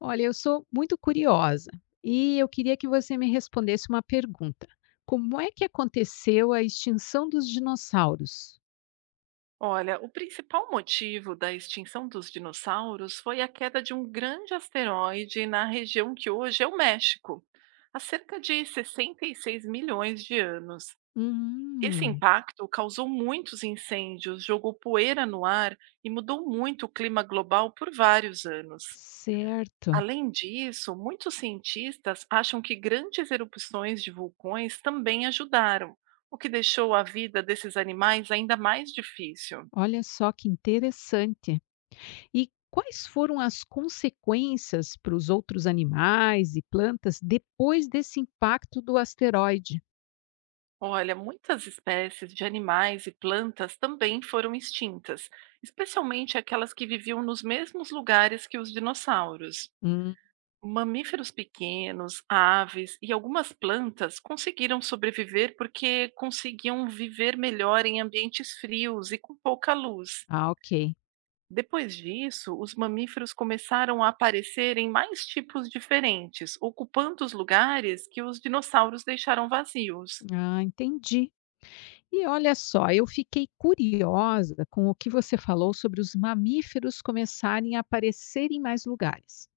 Olha, eu sou muito curiosa e eu queria que você me respondesse uma pergunta. Como é que aconteceu a extinção dos dinossauros? Olha, o principal motivo da extinção dos dinossauros foi a queda de um grande asteroide na região que hoje é o México, há cerca de 66 milhões de anos. Esse Hum, impacto causou muitos incêndios, jogou poeira no ar e mudou muito o clima global por vários anos. certo. Além disso, muitos cientistas acham que grandes erupções de vulcões também ajudaram, o que deixou a vida desses animais ainda mais difícil. Olha só que interessante. E quais foram as consequências para os outros animais e plantas depois desse impacto do asteroide? Olha, muitas espécies de animais e plantas também foram extintas, especialmente aquelas que viviam nos mesmos lugares que os dinossauros. Hum, Mamíferos pequenos, aves e algumas plantas conseguiram sobreviver porque conseguiam viver melhor em ambientes frios e com pouca luz. ah, ok. Depois disso, os mamíferos começaram a aparecer em mais tipos diferentes, ocupando os lugares que os dinossauros deixaram vazios. Ah, entendi. E olha só, eu fiquei curiosa com o que você falou sobre os mamíferos começarem a aparecer em mais lugares.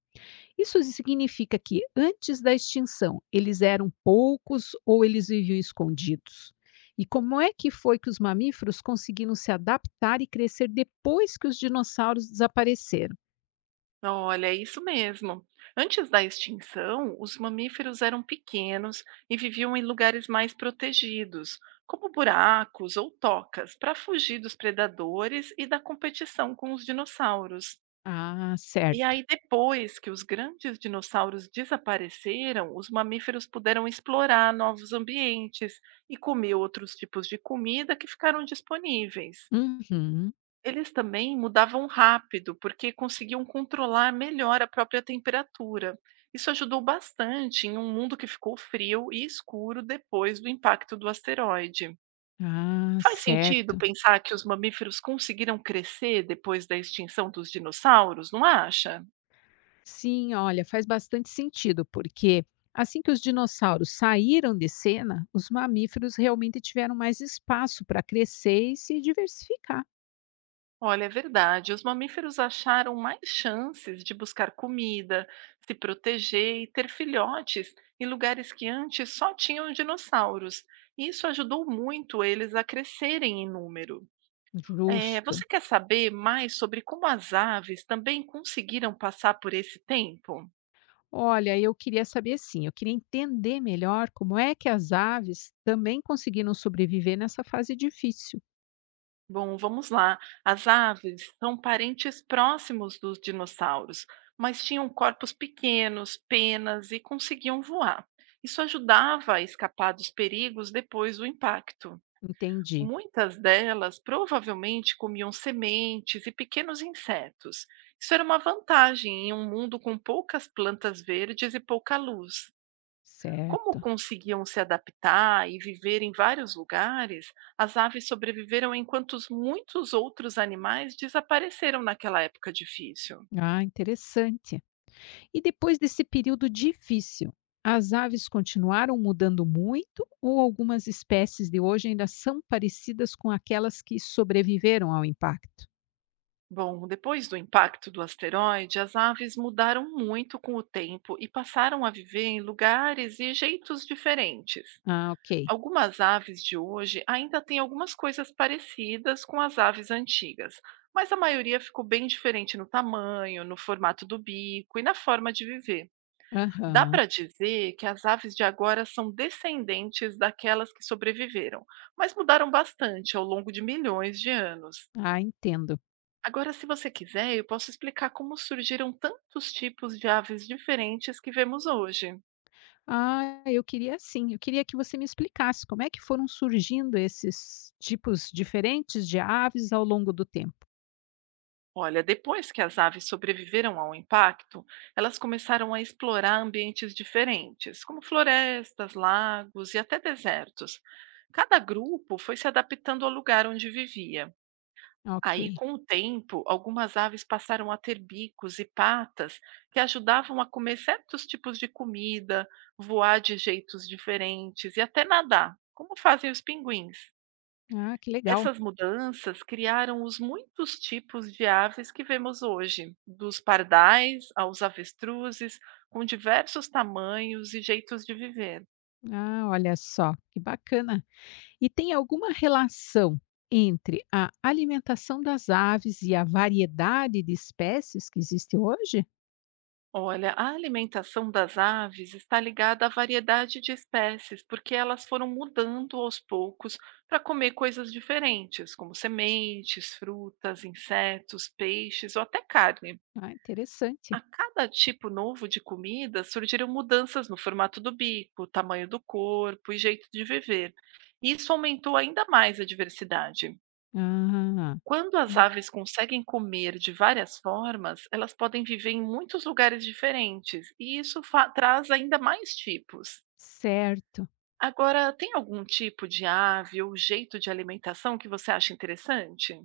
Isso significa que antes da extinção eles eram poucos ou eles viviam escondidos? E como é que foi que os mamíferos conseguiram se adaptar e crescer depois que os dinossauros desapareceram? Olha, é isso mesmo. Antes da extinção, os mamíferos eram pequenos e viviam em lugares mais protegidos, como buracos ou tocas, para fugir dos predadores e da competição com os dinossauros. Ah, E certo. aí, depois que os grandes dinossauros desapareceram, os mamíferos puderam explorar novos ambientes e comer outros tipos de comida que ficaram disponíveis. Uhum. Eles também mudavam rápido, porque conseguiam controlar melhor a própria temperatura. Isso ajudou bastante em um mundo que ficou frio e escuro depois do impacto do asteroide. Ah, Faz sentido certo. pensar que os mamíferos conseguiram crescer depois da extinção dos dinossauros, não acha? Sim, olha, faz bastante sentido, porque assim que os dinossauros saíram de cena, os mamíferos realmente tiveram mais espaço para crescer e se diversificar. Olha, é verdade. Os mamíferos acharam mais chances de buscar comida, se proteger e ter filhotes em lugares que antes só tinham dinossauros. Isso ajudou muito eles a crescerem em número. Justo. Você quer saber mais sobre como as aves também conseguiram passar por esse tempo? Olha, eu queria saber sim, eu queria entender melhor como é que as aves também conseguiram sobreviver nessa fase difícil. Bom, vamos lá. As aves são parentes próximos dos dinossauros, mas tinham corpos pequenos, penas e conseguiam voar. Isso ajudava a escapar dos perigos depois do impacto. Entendi. Muitas delas provavelmente comiam sementes e pequenos insetos. Isso era uma vantagem em um mundo com poucas plantas verdes e pouca luz. Como Certo. conseguiam se adaptar e viver em vários lugares, as aves sobreviveram enquanto os muitos outros animais desapareceram naquela época difícil. Ah, interessante. E depois desse período difícil, as aves continuaram mudando muito ou algumas espécies de hoje ainda são parecidas com aquelas que sobreviveram ao impacto? Bom, depois do impacto do asteroide, as aves mudaram muito com o tempo e passaram a viver em lugares e jeitos diferentes. Ah, ok. Algumas aves de hoje ainda têm algumas coisas parecidas com as aves antigas, mas a maioria ficou bem diferente no tamanho, no formato do bico e na forma de viver. Dá Aham. para dizer que as aves de agora são descendentes daquelas que sobreviveram, mas mudaram bastante ao longo de milhões de anos. Ah, entendo. Agora, se você quiser, eu posso explicar como surgiram tantos tipos de aves diferentes que vemos hoje. Ah, eu queria sim. Eu queria que você me explicasse como é que foram surgindo esses tipos diferentes de aves ao longo do tempo. Olha, depois que as aves sobreviveram ao impacto, elas começaram a explorar ambientes diferentes, como florestas, lagos e até desertos. Cada grupo foi se adaptando ao lugar onde vivia. Aí, Ok. com o tempo, algumas aves passaram a ter bicos e patas que ajudavam a comer certos tipos de comida, voar de jeitos diferentes e até nadar, como fazem os pinguins. Ah, que legal. Essas mudanças criaram os muitos tipos de aves que vemos hoje, dos pardais aos avestruzes, com diversos tamanhos e jeitos de viver. Ah, olha só, que bacana. E tem alguma relação entre a alimentação das aves e a variedade de espécies que existe hoje? Olha, a alimentação das aves está ligada à variedade de espécies, porque elas foram mudando aos poucos para comer coisas diferentes, como sementes, frutas, insetos, peixes ou até carne. Ah, A interessante. cada tipo novo de comida surgiram mudanças no formato do bico, tamanho do corpo e jeito de viver. Isso aumentou ainda mais a diversidade. Ah, Quando as né, aves conseguem comer de várias formas, elas podem viver em muitos lugares diferentes, e isso traz ainda mais tipos. certo. Agora, tem algum tipo de ave ou jeito de alimentação que você acha interessante?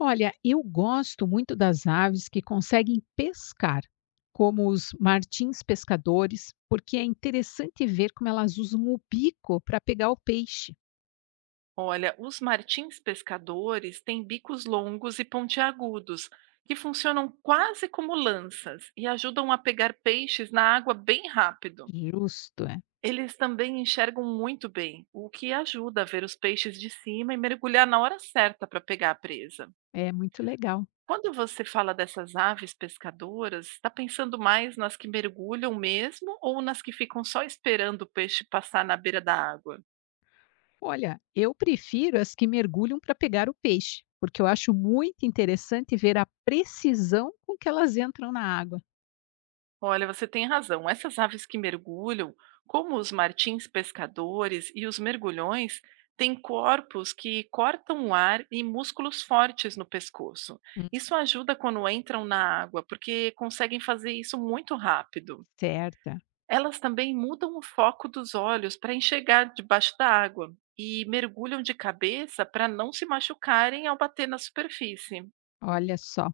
Olha, eu gosto muito das aves que conseguem pescar, como os martins pescadores, porque é interessante ver como elas usam o bico para pegar o peixe. Olha, os martins pescadores têm bicos longos e pontiagudos, que funcionam quase como lanças e ajudam a pegar peixes na água bem rápido. Justo, é. Eles também enxergam muito bem, o que ajuda a ver os peixes de cima e mergulhar na hora certa para pegar a presa. É muito legal. Quando você fala dessas aves pescadoras, está pensando mais nas que mergulham mesmo ou nas que ficam só esperando o peixe passar na beira da água? Olha, eu prefiro as que mergulham para pegar o peixe, porque eu acho muito interessante ver a precisão com que elas entram na água. Olha, você tem razão. Essas aves que mergulham, como os martins pescadores e os mergulhões, têm corpos que cortam o ar e músculos fortes no pescoço. Hum, Isso ajuda quando entram na água, porque conseguem fazer isso muito rápido. Certa. Elas também mudam o foco dos olhos para enxergar debaixo da água e mergulham de cabeça para não se machucarem ao bater na superfície. Olha só,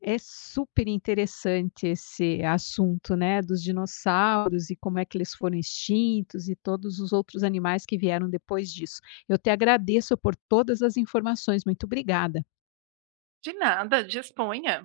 é super interessante esse assunto, né, dos dinossauros e como é que eles foram extintos e todos os outros animais que vieram depois disso. Eu te agradeço por todas as informações. Muito obrigada. De nada, disponha.